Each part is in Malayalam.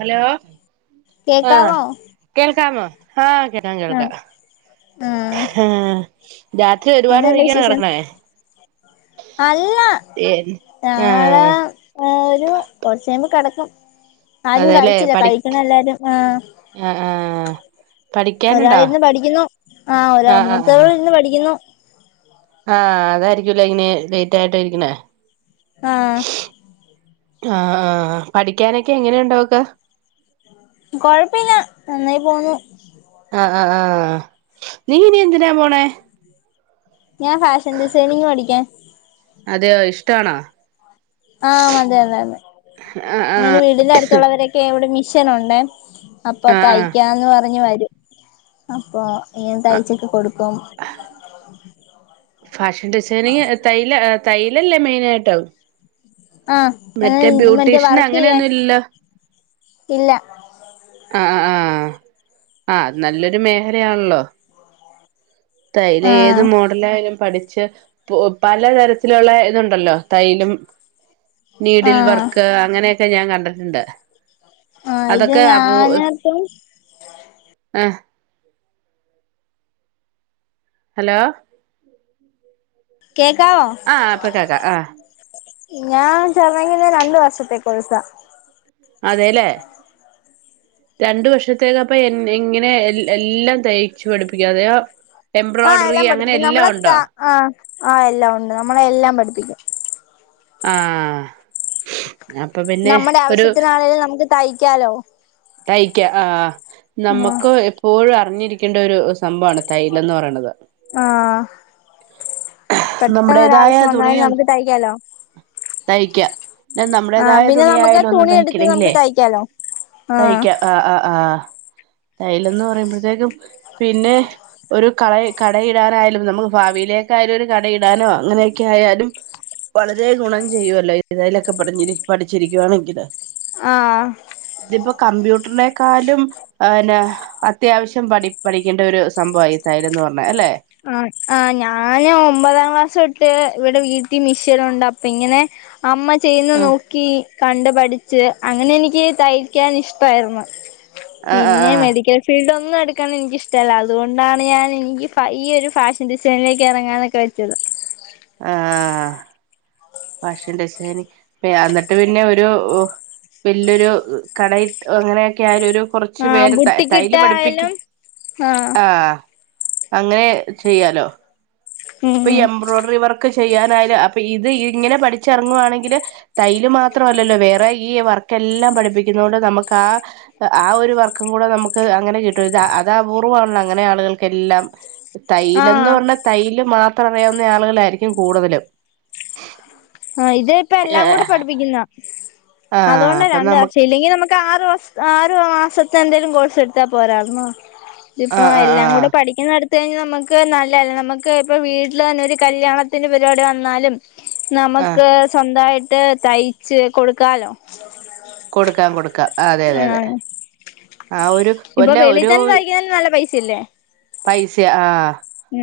ഹലോ ആഹ് കേക്കാവോ കേൾക്കാമോ ആഹ് കേ കേൾക്ക. ആഹ് ആഹ് ഹാ രാത്രി ഒരുപാട് എന്നാണ്ട് വൈകി ആണോ വിശേഷം കിടക്കണേ? അല്ല ഏഹ് ഞങ്ങള് ആഹ് ഒരു കൊർചയ്യുമ്പോ കിടക്കും. ആരും കഴിച്ചില്ല കഴിക്കണം എല്ലാരും ആഹ് ആ ആ ഒരാളിരുന്ന് പഠിക്കുന്നു ആ ഒരാ ആഹ് ആഹ് ആഹ് മൂത്തോളിർന്ന് പഠിക്കുന്നു. ആഹ് അതായിരിക്കൂലെ ഇനി ലൈറ്റായിട്ടായിരിക്ക്ണേ ആഹ് ആഹ് ആ പഠിക്കാനൊക്കെ എങ്ങനെയുണ്ടോൾക്ക് കൊഴ്പ്പില്ല നന്നായി പോവുന്നു ആഹ്ആഹ് ആഹ് നീ നി എന്തിനാ പോണേ ഞാൻ ഫാഷൻ ഡിസൈനിങ് പഠിക്കാൻ അതെയോ ഇഷ്ടാണോ ആഹ് അതെ അതെ അതെ ആഹ് ഇങ്ങനെ ആഹ് വീടിന്റെ അടുത്തുള്ളവരെ ക്കെ ഇവടെ മിഷനുണ്ടേ അപ്പൊ ആഹ് ആഹ് തയ്ക്കാന്ന് പറഞ് വരും അപ്പൊ ഞാൻ തയ്ച്ചൊക്കെ കൊടുക്കും ഫാഷൻ ഡിസൈനിങ് തൈല തൈലല്ലേ മെയിന ആയിട്ടും ആഹ് മറ്റേ മറ്റേ ബ്യൂട്ടീഷ്യന് വർക്ക് ചെയ്യാൻ അങ്ങനെയൊന്നും ഇല്ലല്ലോ ഇല്ല ആഹ് ആഹ് ആഹ് ആഹ് നല്ലൊരു മേഹലയാണല്ലോ തയ്ലു ഏത് ആഹ് മോ [unintelligible] യാലും പഠിച്ച് പു പലതരത്തിലുള്ള ഇതുണ്ടല്ലോ തൈയ്ലും നീഡിൽ ആഹ് വർക്ക് അങ്ങനെയൊക്കെ ഞാൻ കണ്ടിട്ടണ്ട് ആഹ് ഇത് അതൊക്കെ അപൂ ഞാനിപ്പം ആഹ് ഹലോ കേക്കാവോ ആഹ് ഇപ്പൊകാക്ക ആഹ് ഞാൻ ചേർന്ന്കിണെ രണ്ടുവർഷത്തേ കോയ്സ അതെല്ലേ [inaudible] രണ്ടു വർഷത്തേക്ക അപ്പ എൻ യങ്ങനെ എൽ എല്ലാം തയ്ച്ചു പഠിപ്പിക്കൊ [unintelligible] ആഹ് എംബ്രോയ്ഡറി എല്ലാം അങ്ങനെ പഠിപ്പിക്കും എല്ലാം നമ്മളെ ത ഉണ്ടോ ആഹ് ആഹ് എല്ലാം ഉണ്ട് നമ്മളെ എല്ലാം പഠിപ്പിക്കും ആഹ് [unintelligible] നമ്മുടെ ആവശ്യത്തിനാണെങ്കിലും നമുക്ക് തയ്ക്കാലോ തയ്ക്ക ആഹ് ആഹ് ആഹ് നമ്മക്ക് പ്പോഴും അറിഞ്ഞിരിക്കേണ്ട ഒരു സംഭവമാണ് തൈലന്ന് പറയണത് ആ നമ്മുടേതായ പെട്ടെന്ന്ഒരാവശ്യം വന്നാ തുണിയും നമുക്ക് തയ്ക്കാലോ തയ്ക്ക എന്നാ ആഹ് നമ്മുടേതായ പിന്നെ നമുക്ക് തുണിയായാലും ഒന്ന് തുണി എടുത്ത് നമുക്ക് തയ്ക്കണെങ്കിലെ തയ്ക്കാലോ തയ്ക്ക ആഹ് ആഹ് ആഹ് തൈലന്ന് പറയുമ്പോഴത്തേക്കും പിന്നെ ഒരു കള കടയിടാനായാലും നമു ഭാവിയിലേക്കായാലും ഒരു കടയിടാനോ അങ്ങനെയൊക്കെ ആയാലും വളരെ ഗുണം ചെയ്യുവല്ലോ ഏതായലൊക്കെ [unintelligible] പഠിച്ചിരിക്കുകവാണെങ്കില് ആഹ് ഇതിപ്പോ കമ്പ്യൂട്ടറിനെക്കാലും അഹ് അന്നേ അത്യാവശ്യം പഠി പഠിക്കേണ്ടൊരു സംഭവ ഇ തയ്യെലെന്ന് പറഞ്ഞ അല്ലേ ആ ആ ഞാന് ഒമ്പതാം ക്ലാസൊട്ട് ഇവിടെ വീട്ടിൽ മിഷനുണ്ട് അപ്പൊ ഇങ്ങനെ അമ്മ ചെയ്ന്ന് ആഹ് നോക്കി കണ്ട് പഠിച്ച് അങ്ങനെ എനിക്ക് തയ്ക്കാൻ ഇഷ്ടായിരുന്നു. ആഹ് പിന്നെ ആഹ് മെഡിക്കൽ ഫീൽഡ് ഒന്നും എടുക്കാൻ എനിക്കിഷ്ടല്ല അതുകൊണ്ടാണ് ഞാൻ എനിക്ക് പ ഈ ഒരു ഫാഷൻ ഡിസൈനിലേക്ക് ഇറങ്ങാനൊക്കെ വെച്ചത് ആഹ് ഫാഷൻ ഡിസൈനി [unintelligible] എന്നിട്ട് പിന്നെ ഒരു വല്യയൊരു കടയി അങ്ങനെയൊക്കെ ആയാ ഒരു കൊർച്ചു ആ പേര് ത ബുട്ടിക്കിട്ട തൈല്‌ പഠിപ്പിക്കും ആയാലും ആ ആഹ് അങ്ങനേ ചെയ്യാലോ [inaudible] പ്പൊ ഇ എംബ്രോയ്ഡറി വർക്ക് ചെയ്യാനായല് അപ്പൊ ഇത് ഇങ്ങനെ പഠിച്ചിറങ്ങുവാണെങ്കില് തൈല് മാത്രമല്ലല്ലോ വേറെ ഈ വർക്കെല്ലാം പഠിപ്പിക്കുന്ന കൊണ്ട് നമുക്ക് ആ ആ ഒരു വർക്കും കൂടെ നമുക്ക് അങ്ങനെ കിട്ടും ഇത് അത് അപൂർവ്വമാണല്ലോ അങ്ങനെ ആളുകൾക്കെല്ലാം ആ തൈലെന്ന് പറഞ്ഞാ തൈല് മാത്രം അറിയാവുന്ന ആളുകളായിരിക്കും കൂടുതല് ആ ഇത് ഇപ്പ എല്ലാം കൂടെ പഠിപ്പിക്കുന്ന ആഹ് അതുകൊണ്ട അപ്പൊ രണ്ട് നമുക്ക് വർഷം ഇല്ലെങ്കി നമു ക്കാറ് വർഷ് ആറ് മാസത്തെ എന്തെലും കോഴ്സ് എടുത്താ പോരാര്ന്നോ ഇതിപ്പോ ആഹ് ആഹ് എല്ലാം ആഹ് കൂടി പഠിക്കുന്നേട്ത്തഴിഞ്ഞാ നമുക്ക് നല്ലതല്ല നമുക്ക് ഇപ്പോൾ വീട്ടിൽ തന്നെ ഒരു കല്യാണത്തിന് പരിപാടി വന്നാലും ആഹ് നമക്ക് സ്വന്തായിട്ട് തയ്ച്ച് കൊടുക്കാലോ കൊടുക്കാം കൊടുക്കാം അതെ അതെ അതെ ആഹ് ആ ഒരു ഇപ്പൊ വല്ല വെളിത്തന്നെ തയ്ക്കാൻ നല്ല പൈസ ഇല്ലേ പൈസ്യ ആ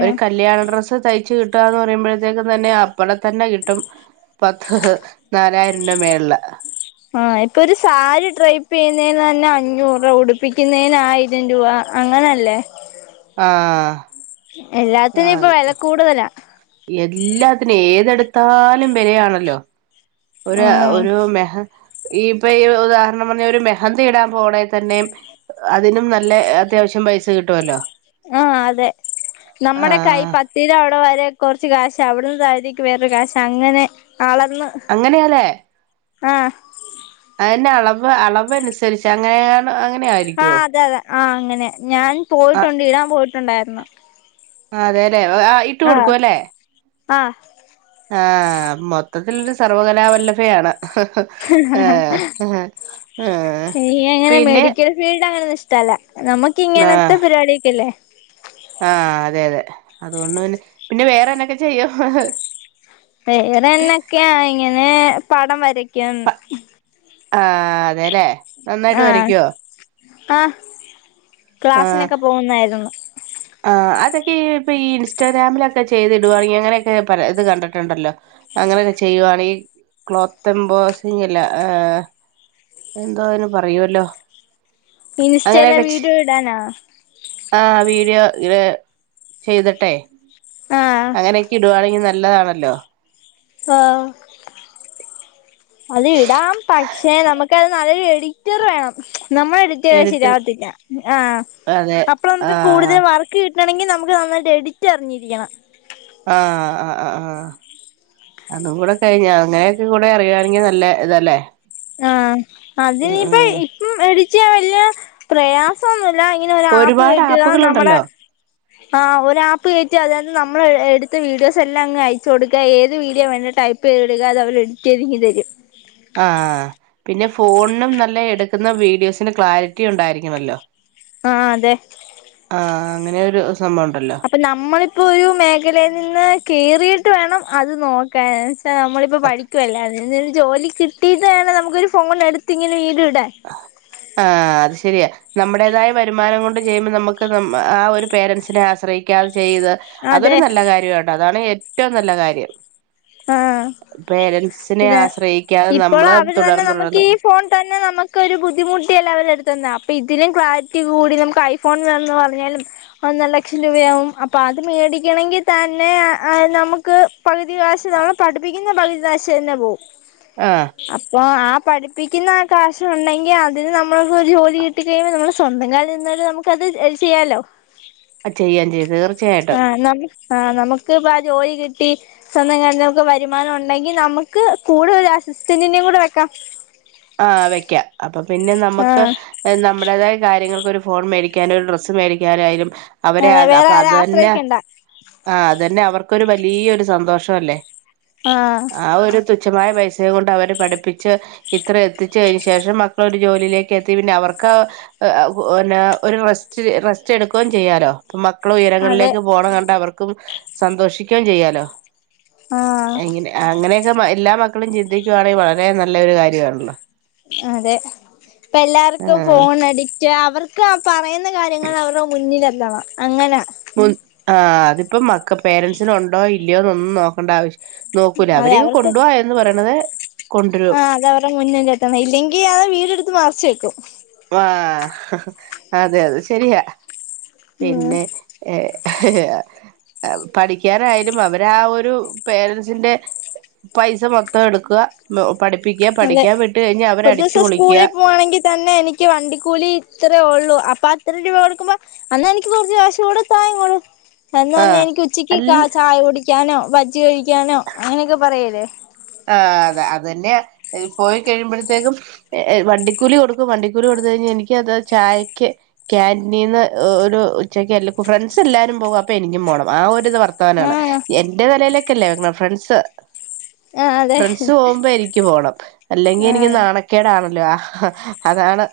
ഒരു കല്യാണ ഡ്രസ്സ് തയ്ച്ച് കിട്ട് ട്ടാന്ന് പറയുമ്പോഴത്തേക്കും തന്നെ അപ്പള തന്നെ കിട്ടും പത്ത് നാലായിരം രൂപ മേള്ല ആ ഇപ്പൊ ഒരു സാരി ട്രൈപ്പ് ചെയ്യുന്നേന് തന്നെ അഞ്ഞൂറ്രൂപ ഉടിപ്പിക്കുന്നതിന് ആയിരം രൂപ അങ്ങനല്ലേ ആഹ് എല്ലാത്തിനും ഇപ്പൊ ആഹ് വെല കൂടുതലാ എല്ലാത്തിനും ഏതെടുത്താലും വിലയാണല്ലോ ഒരു അ ആഹ് ഒരു മെഹ ഈ ഇപ്പൊ ഈ ഉദാഹരണം പറഞ്ഞാ ഒരു മെഹന്തി ഇടാൻ പോണെ തന്നെയും അതിനും നല്ല അത്യാവശ്യം പൈസ കിട്ടുവല്ലോ ആ അതെ നമ്മുടെ കൈ ആഹ് പ ത്തീടെ അവിടെ വരെ കൊർച്ച് കാശ് അവിടുന്ന് തായിത്തീക്ക് വേറൊരു കാശ് അങ്ങനെ അളന്ന് അങ്ങനെയാലേ ആഹ് അഅന്നെ അളവ് അളവ് അനുസരിച്ച് അങ്ങനെയാണ് അങ്ങനെയായിരിക്കും ആ അതെ അതെ ആ അങ്ങനെ ഞാൻ ആ പോയിട്ടുണ്ട് ഇടാൻ പോയിട്ടുണ്ടായിരുന്നു ആ അതെലെ ആ ഇപ് ആഹ് ആഹ് ആ മൊത്തത്തിൽരു സർവ്വകലാവല്ലഭയാണ് ആഹ് ഹ് ഹാ ആഹ് എനിക്ക് അങ്ങനെ പിന്നെ മെഡിക്കൽ ഫീൽഡ് അങ്ങനെ ഒന്നും ഇഷ്ടല്ല നമക്ക് ഇങ്ങനത്തെ പരിപാടിയിക്കെല്ലേ ആഹ് അതെ അതെ അതുകൊണ്ട് പിന്നെ പിന്നെ വേറെന്നെക്കെ ചെയ്യും വേറെന്തൊക്കെയ ഇങ്ങനെ പടം വരക്കും ആഹ് അതെല്ലേ നന്നായിട്ട് ആഹ് വരയ്ക്കുവോ ആഹ് ക്ലാസിനൊക്കെ പോകുന്നായിരുന്നു. ആഹ് അതൊക്കെ പ്പ ഈ ഇൻസ്റ്റാഗ്രാമിലൊക്കെ ചെയ്തിടുവാണങ്ങി. അങ്ങനെയൊക്കെ പല ഇത് കണ്ടിട്ടുണ്ടല്ലോ അങ്ങനെയൊക്കെ ചെയ്യുവണെങ്കിൽ ക്ലോത്ത് എബോസിങ്ങല്ല എന്തോ അതിന് പറയുവല്ലോ ഇൻസ്റ്റേലെ വീഡിയോ ഇടാനാ ആഹ് വീഡിയോ ഇങ്ങനെ ചെയ്ത്ട്ടേ ആഹ് അങ്ങനെയെക്കിടുവാണെങ്കിൽ നല്ലതാണല്ലോ ആഹ് അത് ഇടാം പക്ഷെ നമുക്ക് അത് നല്ല ഒര് എഡി റ്ററ് വേണം നമ്മള് എഡിറ്റെയ്താ എഡിറ്റർ ശരിവത്തില്ല ആഹ് അതെ അപ്പള് ആ നമുക്ക് കൂടുതല് വർ ക്ക് കിട്ടണെങ്കി നമുക്ക് നന്നായിട്ട് എഡിറ്റ് അറിഞ്ഞിരിക്കണം ആഹ് ആഹ് ആഹ് ആഹ് അതും കൂടെ കഴിഞ്ഞാ അങ്ങനെയൊക്കെക്കൂടെ അറിയുവാണെങ്കിൽ നല്ല ഇതല്ലേ ആഹ് ഉം ഉം അതിനിപ്പം ഇപ്പം എടിച്ച വല്യ പ്രയാസൊന്നുവില്ല ഇങ്ങനെ ഒരു ആപ്പ് ഒരുപാട് കേറ്റുക നമ്മടെ ആപ്പുകളുണ്ടല്ലോ ആഹ് ഒരു ആപ്പ് കേറ്റി അതിനാത്ത് നമ്മള് എ എടുത്ത വീഡിയോസ് എല്ലാം അങ്ങ് അയച്ചു കൊടുക്കുവ ഏത് വീഡിയോ വേണ്ടേ ടൈ പ്പേടുകദേ അതവര് എഡിറ്റ് ചെയ്തിങ്ങു തെരും ആഹ് ആഹ് പിന്നെ ഫോണിനും നല്ലെ എടുക്കുന്ന വീഡിയോസിന് ക്ലാരിറ്റി ഉണ്ടാരിക്കണോല്ലോ ആഹ് അതെ ആഹ് അങ്ങനെ ഒരു സംഭവം ഒണ്ടല്ലോ പ്പം നമ്മള് ഇപ്പൊ ഒരു മേഖലയിൽ നിന്ന് കേറീട്ട് വേണം അത് നോ ക്കാന് ച്ച മ്മളിപ്പൊ പഠിക്കുവല്ലേ അതിൽനി ജോലി കിട്ടീട്ട് വേണം നമുക്കൊരു ഫോൺ എടുത്തിങ്ങനെ വീഡിയോ ഇടാൻ അതു അത് ശെരിയാ നമ്മുടേതായ വരുമാനം കൊണ്ട് ചെയ്യുമ്പം നമുക്ക് നമ്മ ആഹ് ഒരു പേരൻറ്സിനെ ആശ്രയി ക്കാതെ ചെയ്ത് അതെ അതൊരു നല്ല കാര്യാട്ടോ അതാണ് ഏറ്റൊം നല്ല കാര്യം ആഹ് പേരൻസിനെ പിന്നെ ആശ്രയിക്കാതെ നമ്മള് ഇപ്പോളവര് തന്നെ തുടർന്ന് നമുക്ക് തുടർന്ന് ഈ ഫോൺ തന്നെ നമുക്ക് ക്കൊരു ബുദ്ധിമുട്ടിയല്ലെ അവരെടുത്തന്നെ അപ്പൊ ഇതിലും ക്ലാരിറ്റി കൂടി നമുക്ക് ഐഫോൺ വേണന്ന് പറഞ്ഞാലും ഒന്നര ലക്ഷം രൂപയാകും അപ്പൊ അത് മേടിക്കണെങ്കിൽ തന്നെ അത് നമുക്ക് പകുതി കാശ് നമ്മളെ പഠിപ്പിക്കുന്ന പകുതി കാശ് തന്നെ പോവും ആഹ് അപ്പൊ ആഹ് പഠിപ്പിക്കുന്ന ആഹ് കാശൊണ്ടെങ്കി അതിന് നമ്മൾക്ക് ഒരു ജോലി കിട്ടി കഴിയുമ്പോ നമ്മള് സ്വന്തം കാലി നിന്നാലും നമുക്കത് അത് ചെയ്യാലൊ അ ചെയ്യാം ചെയ്യാം തീർച്ചയായിട്ടും ആ നമുക്കിപ്പാ ജോലി കിട്ടി സ്വന്തം കാലി മക്ക് വരുമാനം ഒണ്ടെങ്കിൽ നമക്ക് കൂടെ ഒരു അസിസ്റ്റന്റിനേം കൂടെ വെക്കാം ആ വെയ്ക്കാം അപ്പൊ പിന്നെ നമ്മക്ക് ആഹ് ഏ നമ്മടേതായ കാര്യങ്ങൾക്ക് ഒരു ഫോൺ മേടിക്കാനോ ഒരു ഡ്രസ്സ് മേടിക്കാനോയാലും അവരെ അതെ അത് വേറെ അപ്പൊ ആരെ അതന്നെ ആശ്രയിക്കണ്ട ആ അതന്നെ അവർക്കൊരു വലിയൊരു സന്തോഷല്ലേ ആ ആ ഒരു തുച്ഛമായ പൈസേം കൊണ്ട് അവര് പഠിപ്പിച്ച് ഇത്രേം എത്തിച്ച് അയിന് ശേഷം മക്കളൊരു ജോലിയിലേക്ക് എത്തി പിന്നെ അവർക്ക് എ അ ഒ പിന്നെ ഒരു റെസ്റ്റ് റെസ്റ്റെടുക്കുവെം ചെയ്യാലൊ അതെ മക്കളുയരങ്ങളിലേക്ക് പോണ കണ്ട് അവർക്കും സന്തോഷിക്കുവെ ചെയ്യാലോ ആഹ് എങ്ങിനെ അങ്ങനെയൊക്കെ എല്ലാ മക്കളും ചിന്തിക്കുവാണെ വളരേ നല്ലൊരു കാര്യവാണല്ലോ അതെ പ്പൊ ആ എല്ലാർക്കും ഫോൺ അഡിക്റ്റാ അവർ ക്കാ പറയുന്ന കാര്യങ്ങള് അവർടെ മുന്നിലെത്തണം അങ്ങനാ മും ആ അതിപ്പം മക്ക പേരൻറ്സിനൊണ്ടോ ഇല്ല്യയോന്നൊന്നും നോക്കണ്ട ആവശ്യം നോക്കൂല്ല അതെ അവര് അവർക്ക് കൊണ്ടുവാ എന്ന് പറയണത് ആ കൊണ്ടുവരും അതവർടെ മുന്നിലെത്തണം ഇല്ലെങ്കി അത് വീടെടുത്ത് മറിച്ചു വെക്കും വാ ഹ ഹ അതെയതെ ശെരിയാ ഉം പിന്നെ ഏഹ് പഠിക്കാനായാലും അവരാ ഒരു പേരൻസിന്റെ പൈസ മൊത്തം എടുക്കുക പഠിപ്പിക്കുക അതെ പഠിക്കാൻ വിട്ടു കഴിഞ്ഞാ ഒരു അവരടിച്ചു ദിവസം പൊളിക്ക്യാ സ്കൂളിൽ പോവാണെങ്കിൽ തന്നെ എനിക്ക് വണ്ടിക്കൂലി ഇത്രേ ഒള്ളൂ അപ്പാ ഇത്ര രൂപ കൊടുക്കുമ്പോ അന്നാ എനിക്ക് കുറച്ച് കാശുംകൂട താ ഇങ്ങട് എന്നാ ഞി ആഹ് എനിക്ക് ഉച്ചയ്ക്ക് കാ അല്ല ചായ കുടിക്കാനോ ബജ്ജി കഴിക്കാനോ അങ്ങനെയൊക്കെ പറയല്ലേ ആഹ് അതെ അത് തന്നെയാ പോയി കഴിയുമ്പോഴത്തേക്കും എ വണ്ടിക്കൂലി കൊടുക്കും വണ്ടിക്കൂലി കൊടുത്തു കഴിഞ്ഞാ എനിക്ക് അത് ചായക്ക് കാന്റിനീന്ന് ഒരു ഉച്ചക്ക് എല്ല ഫ്രണ്ട്സെല്ലാരും പോകും അപ്പൊ എനിക്കും പോണം ആ ഒരിത് വർത്താനാണ് ആഹ് എന്റെ തലേലേക്കല്ലേ വരണ് ഫ്രണ്ട്സ് ആഹ് അതെ ഫ്രണ്ട്സ് പോവുമ്പോ എനിക്ക് പോണം അല്ലെങ്കി എനിക്ക് ആഹ് നാണക്കേടാണല്ലോ ആഹ് അതാണ്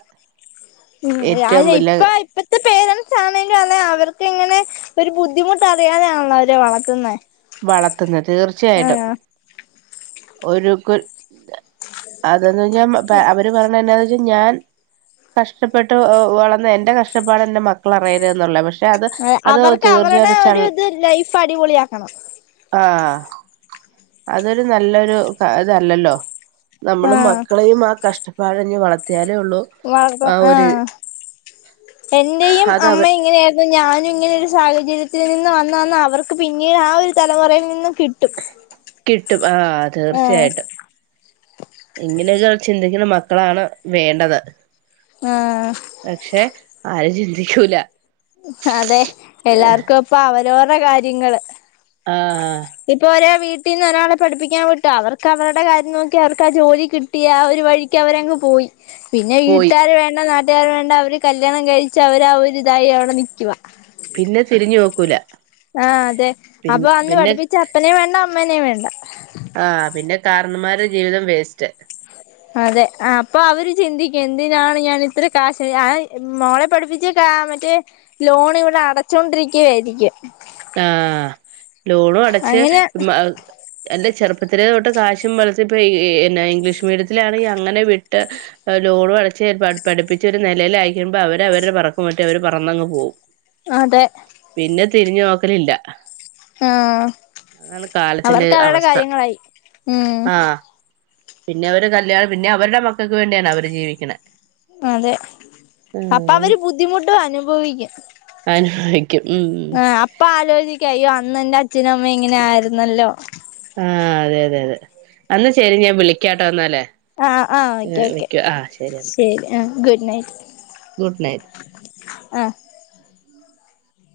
ഉം ഏറ്റവും ഞാനെ വലിയ ഇപ്പൊ ഇപ്പ ത്തെ പേരൻസ് ആണേലും അതെ അവർക്ക് ഇങ്ങനെ ഒരു ബുദ്ധിമുട്ട് അറിയാതെയാണല്ലോ അവരെ വളത്തുന്നെ വളത്തുന്നെ തീർച്ചയായിട്ടും ഒരു കു അതെന്നാവെച്ചാ അവര് പറേണ എന്നാവെച്ചാ ഞാൻ കഷ്ടപ്പെട്ട് വളർന്ന് എന്റെ കഷ്ടപ്പാട് എൻ്റെ മക്കള് അറിയരുത് എന്നുള്ള പക്ഷെ അത് അത് അവർക്ക് അവരുടെ തീർച്ചയായിട്ടും ചൾ ഒരു ഇത് ലൈഫ് അടിപൊളിയാക്കണം ആഹ് അതൊരു നല്ലൊരു തല്ലല്ലോ നമ്മള് ആഹ് മക്കളെയും ആ കഷ്ടപ്പാടഞ് വള വളർത്തും ആ എന്റെയും അത് അവർ അമ്മ ഇങ്ങനെ ന്ന് ഞാനും ഇങ്ങനെ ഒരു സാഹചര്യത്തിൽ നിന്ന് വന്നന്ന് അവർക്ക് പിന്നീട് ആ ഒരു തലമുറയിൽ നിന്നും കിട്ടും കിട്ടും ആഹ് ആഹ് തീർച്ചയായിട്ടും ഇങ്ങനെയൊക്കെ ചിന്തിക്കുന്ന മക്കളാണ് വേണ്ടത് ആഹ് പക്ഷെ ആരും ചിന്തിക്കൂല അതെ എല്ലാർക്കും പ്പൊ അവരോവരുടെ കാര്യങ്ങള് ആഹ് ഇപ്പൊ ഒരാ വീട്ടീന്ന് ഒരാളെ പഠിപ്പിക്കാൻ വിട്ടു. അവർക്ക് അവരുടെ കാര്യം നോക്കി അവർക്ക് ആ ജോലി കി ട്ടി ആ ഒരു വഴിക്ക് അവരങ്ങ് പോയി. പിന്നെ പോയി വീട്ടുകാര് വേണ്ട. നാട്ടുകാര് വേണ്ട. അവര് കല്യാണം കഴിച്ചു അവര് ആ ഒരു ഇതായി അവി ടെ നിക്കുവ പിന്നെ തിരിഞ്ഞു നോക്കൂല ആ അതെ പി അപ്പൊ അന്ന് പിന്നെ പഠിപ്പിച്ച അപ്പനേം വേണ്ട അമ്മനേം വേണ്ട. ആഹ് പിന്നെ കാരണന്മാരെ ജീവിതം വേസ്റ്റ്. [unintelligible] അതെ ആ അപ്പൊ അവര് ചിന്തിക്കും എന്തിനാണ് ഞാൻ ഇത്ര കാശ് ഞാ മോളെ പഠിപ്പി ജി ക ആ മറ്റെ ലോൺ ഇവിടെ അടച്ചൊണ്ടിരിക്യാരിക്കും. ആഹ് ലോണും അടച്ച് അങ്ങനെ മ എൻ്റെ ചെറുപ്പത്തിലെ തൊട്ട് കാശും വളർത്തിപ്പ എന്ന ഇംഗ്ലീഷ് മീഡിയത്തിലാണെങ്കി അങ്ങനെ വിട്ട് ലോണും അടച്ച് പഠിപ്പിച്ച് ഒരു നിലയിലയക്കുമ്പോ അവര് അവരുടെ പറക്കും മറ്റേ അവര് പറന്നങ്ങ് പോവും. അതെ പിന്നെ തിരിഞ്ഞു നോക്കലില്ല ആഹ് അതാണ് കാലത്തിന്റെ അവർക്ക് അവരുടെ അവസ്ഥ കാര്യങ്ങളായി ഉമ് ആഹ് പിന്നെ അവര് കല്യാണം പിന്നെ അവരുടെ മക്കക്ക് വേണ്ടിയാണ് അവര് ജീവിക്കണ്. അതെ അപ്പൊ അവര് ബുദ്ധിമുട്ട് അനുഭവിക്കും. ആഹ് ആഹ് അപ്പൊ ആലോചിക്ക അയ്യോ അന്ന് എന്റെ അച്ഛനും അമ്മയും ഇങ്ങനൊയിരുന്നല്ലോ. ആഹ് അതെ അതെ അന്ന് ശരി ഞാൻ വിളിക്കാട്ടോ ന്നാല് ആഹ് വിക്കൂ ആ ശരി എന്നാ. ഞാനും ഗുഡ് നൈറ്റ് ഗുഡ് നൈറ്റ് ആഹ്